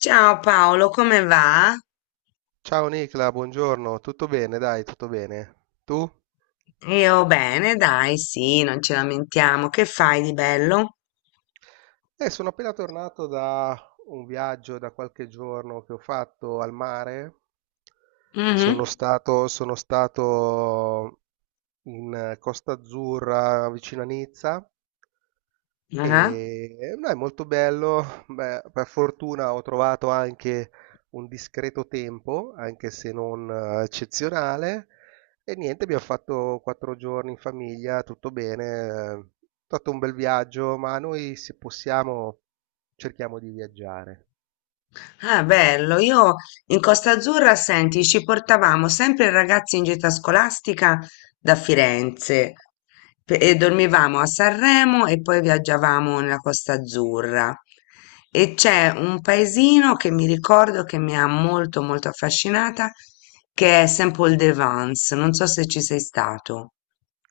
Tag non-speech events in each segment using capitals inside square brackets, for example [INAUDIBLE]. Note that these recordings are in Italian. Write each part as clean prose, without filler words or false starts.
Ciao Paolo, come va? Ciao Nicla, buongiorno, tutto bene? Dai, tutto bene. Tu? Io bene, dai, sì, non ci lamentiamo. Che fai di bello? Sono appena tornato da un viaggio da qualche giorno che ho fatto al mare. Sono Mhm. stato, sono stato in Costa Azzurra, vicino a Nizza. Ah, E no, è molto bello. Beh, per fortuna ho trovato anche un discreto tempo, anche se non eccezionale. E niente, abbiamo fatto 4 giorni in famiglia, tutto bene. È stato un bel viaggio, ma noi se possiamo cerchiamo di viaggiare. ah, bello. Io in Costa Azzurra, senti, ci portavamo sempre i ragazzi in gita scolastica da Firenze e dormivamo a Sanremo e poi viaggiavamo nella Costa Azzurra. E c'è un paesino che mi ricordo che mi ha molto molto affascinata, che è Saint-Paul-de-Vence. Non so se ci sei stato.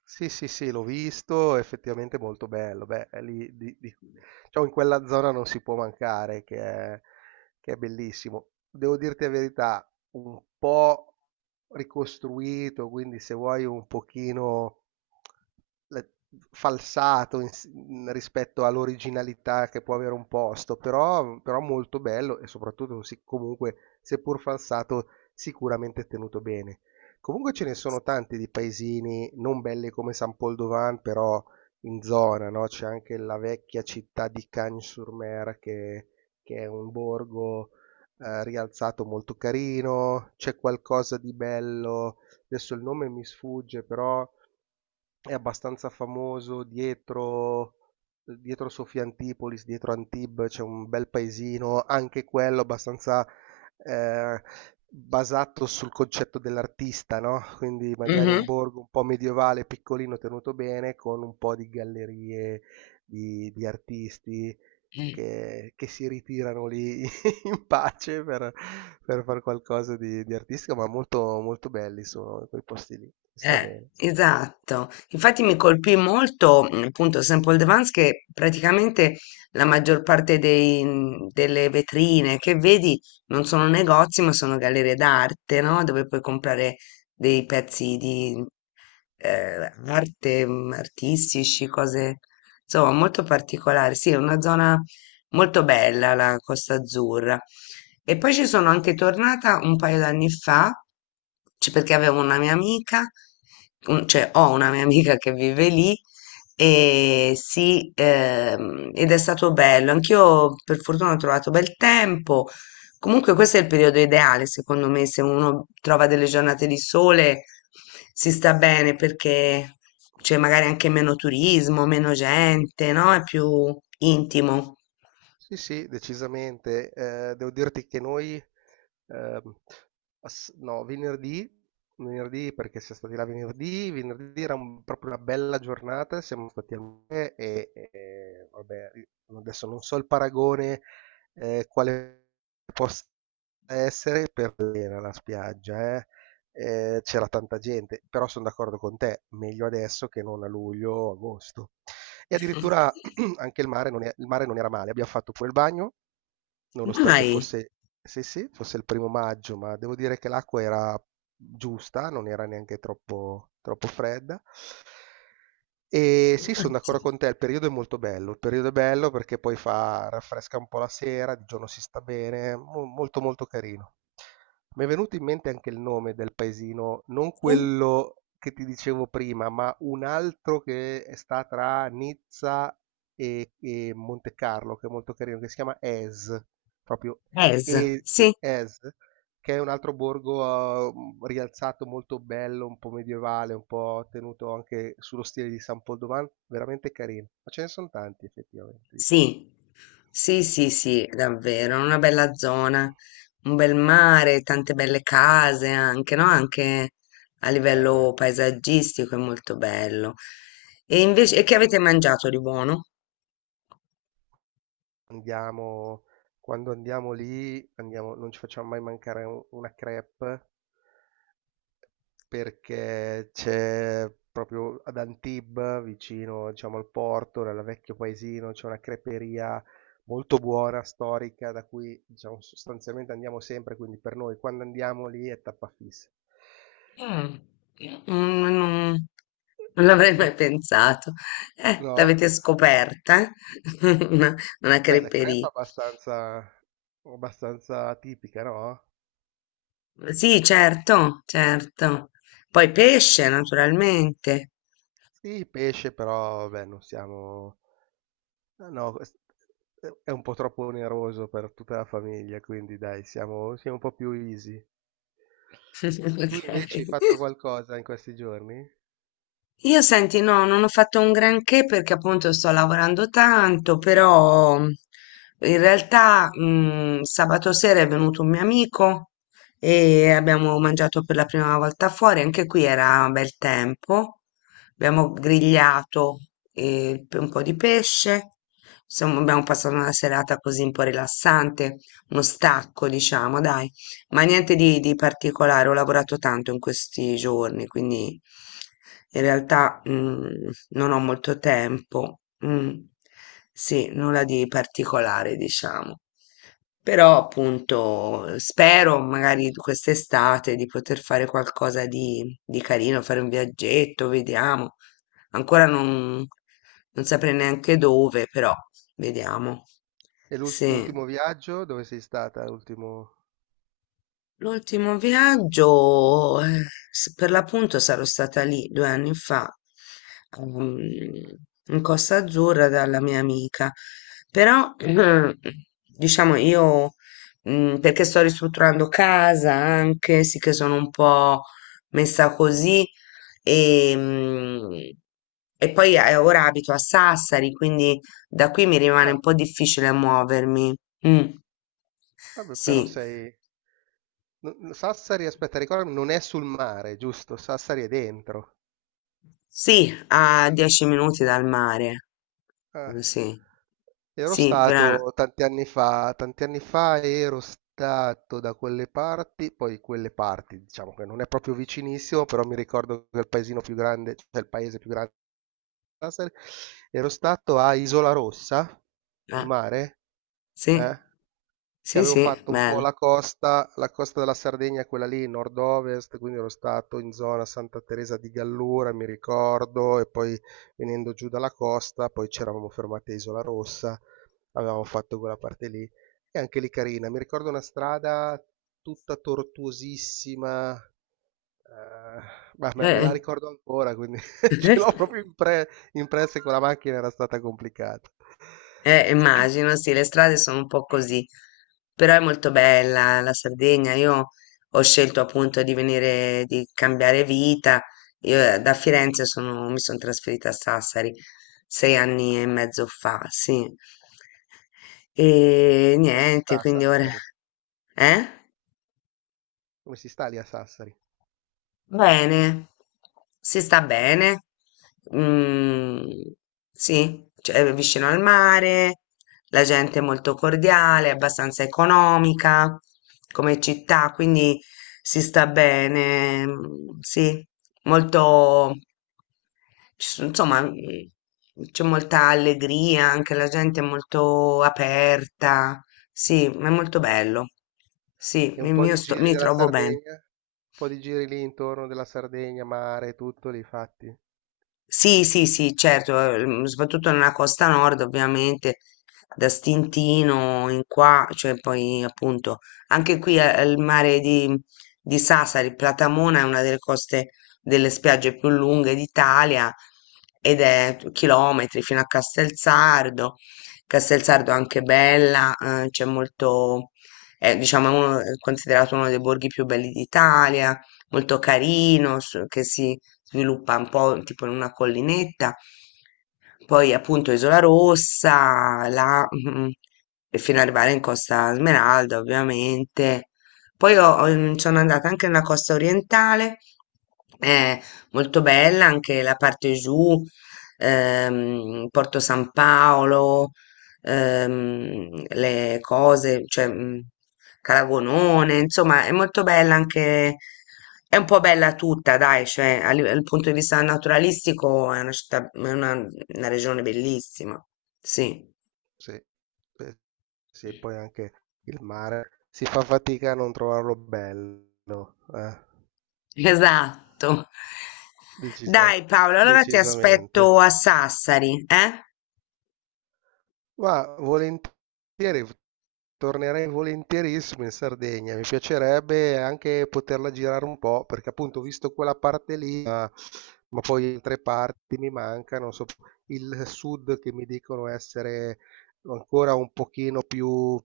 Sì, sì, sì, l'ho visto, effettivamente è molto bello. Beh, è lì, diciamo, in quella zona non si può mancare, che è bellissimo. Devo dirti la verità, un po' ricostruito, quindi se vuoi un pochino le- falsato rispetto all'originalità che può avere un posto, però molto bello e soprattutto, sì, comunque, seppur falsato, sicuramente tenuto bene. Comunque ce ne sono tanti di paesini non belli come San Pol d'Ovan, però in zona, no? C'è anche la vecchia città di Cagnes-sur-Mer che è un borgo rialzato molto carino, c'è qualcosa di bello, adesso il nome mi sfugge, però è abbastanza famoso dietro, dietro Sofia Antipolis, dietro Antibes, c'è un bel paesino, anche quello abbastanza eh, basato sul concetto dell'artista, no? Quindi magari un Mhm. borgo un po' medievale, piccolino, tenuto bene, con un po' di gallerie di artisti che si ritirano lì [LAUGHS] in pace per fare qualcosa di artistico, ma molto, molto belli sono quei posti lì, sta bene. Esatto, infatti mi colpì molto appunto Sample Devance, che praticamente la maggior parte delle vetrine che vedi non sono negozi ma sono gallerie d'arte, no? Dove puoi comprare dei pezzi di arte, artistici, cose insomma molto particolari. Sì, è una zona molto bella, la Costa Azzurra. E poi ci sono anche tornata un paio d'anni fa, perché avevo una mia amica, cioè ho una mia amica che vive lì e sì, ed è stato bello. Anch'io per fortuna ho trovato bel tempo. Comunque questo è il periodo ideale, secondo me, se uno trova delle giornate di sole si sta bene, perché c'è magari anche meno turismo, meno gente, no? È più intimo. Sì, sì, decisamente. Devo dirti che noi, ehm, ass no, venerdì perché siam stati là venerdì, venerdì era un proprio una bella giornata, siamo stati al mare e vabbè, i adesso non so il paragone, quale possa essere per l'era la spiaggia, eh. C'era tanta gente, però son d'accordo con te, meglio adesso che non a luglio o agosto. E addirittura [CLEARS THROAT] anche il mare, non è, il mare non era male, abbiamo fatto pure il bagno, nonostante Mai, fosse sì, sì, fosse il primo maggio, ma devo dire che l'acqua era giusta, non era neanche troppo fredda. E sì, sono d'accordo infatti, con te, il periodo è molto bello, il periodo è bello perché poi fa, raffresca un po' la sera, di giorno si sta bene, molto molto carino. Mi è venuto in mente anche il nome del paesino, non sì, quello che ti dicevo prima, ma un altro che sta tra Nizza e Monte Carlo, che è molto carino, che si chiama Es. Proprio Es, sì, Es, che è un altro borgo, rialzato molto bello, un po' medievale, un po' tenuto anche sullo stile di San Poldovan, veramente carino. Ma ce ne son tanti effettivamente di posti. sì, sì, sì, sì, davvero, una bella zona, un bel mare, tante belle case anche, no? Anche a Eh beh, livello paesaggistico è molto bello. E invece, e che avete mangiato di buono? andiamo quando andiamo lì andiamo non ci facciamo mai mancare u una crêpe perché c'è proprio ad Antibes, vicino, diciamo, al porto, nel vecchio paesino, c'è una creperia molto buona, storica, da cui, diciamo, sostanzialmente andiamo sempre, quindi per noi quando andiamo lì è tappa fissa. Mm, mm, non l'avrei mai Non. pensato. No? L'avete scoperta, [LAUGHS] eh? Una Beh, la crepa è creperie. Abbastanza tipica, no? Sì, certo, certo. Poi pesce, naturalmente. Sì, pesce, però, beh, non siamo... No, no, quest- è un po' troppo oneroso per tutta la famiglia, quindi dai, siamo un po' più easy. [LAUGHS] Tu invece hai Ok. fatto qualcosa in questi giorni? Io senti, no, non ho fatto un granché perché appunto sto lavorando tanto, però in realtà sabato sera è venuto un mio amico e abbiamo mangiato per la prima volta fuori, anche qui era bel tempo, abbiamo grigliato un po' di pesce, insomma abbiamo passato una serata così un po' rilassante, uno stacco diciamo, dai. Ma niente di particolare, ho lavorato tanto in questi giorni, quindi in realtà non ho molto tempo. Mm, sì, nulla di particolare, diciamo. Però appunto spero magari quest'estate di poter fare qualcosa di carino, fare un viaggetto, vediamo. Ancora non saprei neanche dove, però vediamo. E Sì. l'ultimo viaggio? Dove sei stata? L'ultimo... L'ultimo viaggio, per l'appunto sarò stata lì 2 anni fa, ehm, in Costa Azzurra dalla mia amica, però [CLEARS THROAT] diciamo io, perché sto ristrutturando casa anche, sì che sono un po' messa così e, mm, e poi ora abito a Sassari, quindi da qui mi rimane Ah, un po' difficile muovermi. Mm. vabbè, però Sì, sei... no- Sassari, aspetta, ricordami, non è sul mare, giusto? Sassari è dentro. sì, a 10 minuti dal mare. Ah, Sì, ero sì, però. stato tanti anni fa ero stato da quelle parti, poi quelle parti, diciamo che non è proprio vicinissimo, però mi ricordo che il paesino più grande, cioè il paese più grande, ero stato a Isola Rossa, sul Eh, mare. sì, Eh, che sì, avevo sì, fatto un po' bello. La costa della Sardegna, quella lì, nord-ovest, quindi ero stato in zona Santa Teresa di Gallura, mi ricordo, e poi venendo giù dalla costa, poi c'eravamo fermati a Isola Rossa, avevamo fatto quella parte lì, e anche lì carina, mi ricordo una strada tutta tortuosissima, ma me la Eh, ricordo ancora, quindi [LAUGHS] ce l'ho proprio [LAUGHS] impressa che quella macchina era stata complicata. [CLEARS THROAT] Immagino, sì, le strade sono un po' così, però è molto bella la Sardegna. Io ho scelto appunto di venire, di cambiare vita. Io da Firenze sono, mi sono trasferita a Sassari 6 anni e mezzo fa, sì. E Come si niente, sta a quindi ora. Sassari? Eh? Come si sta lì a Sassari? Bene, si sta bene, mm, sì, cioè, è vicino al mare, la gente è molto cordiale, abbastanza economica come città, Mm. quindi si sta bene, mm, sì, molto, insomma, c'è molta allegria, anche la gente è molto aperta, sì, ma è molto Okay. bello, sì, E un mi, po' mi di giri mi della trovo bene. Sardegna? Un po' di giri lì intorno della Sardegna, mare, tutto li fatti? Sì, sì, sì, certo, soprattutto nella costa nord, ovviamente, da Stintino in qua, cioè poi appunto anche qui il mare di Sassari, Platamona è una delle coste delle spiagge più lunghe d'Italia, ed è chilometri fino a Castelsardo. Castelsardo è anche bella, c'è molto, è, diciamo, è considerato uno dei borghi più belli d'Italia, molto carino, che si sviluppa un po' tipo in una collinetta, poi appunto Isola Rossa, là, mhm, e fino ad arrivare in Costa Smeralda, ovviamente. Poi sono andata anche nella costa orientale, è molto bella anche la parte giù, Porto San Paolo, le cose, cioè Caragonone, insomma, è molto bella anche, è un po' bella tutta, dai, cioè dal punto di vista naturalistico è una città, è una regione bellissima, sì, Sì. Sì, poi anche il mare. Si fa fatica a non trovarlo bello, [LAUGHS] esatto. decisa Dai Paolo, allora ti decisamente. aspetto a Sassari, eh? Ma volentieri, tornerei volentierissimo in Sardegna, mi piacerebbe anche poterla girare un po', perché appunto ho visto quella parte lì, ma poi altre parti mi mancano, so- il sud che mi dicono essere ancora un pochino più,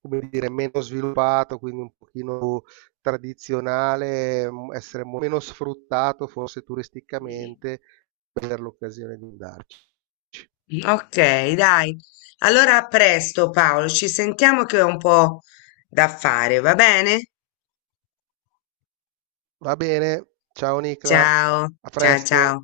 come dire, meno sviluppato, quindi un pochino più tradizionale, essere meno sfruttato forse turisticamente, per l'occasione di andarci. Ok, dai. Allora a presto Paolo, ci sentiamo che ho un po' da fare, va bene? Va bene, ciao Nicla, Ciao, a ciao, ciao. presto.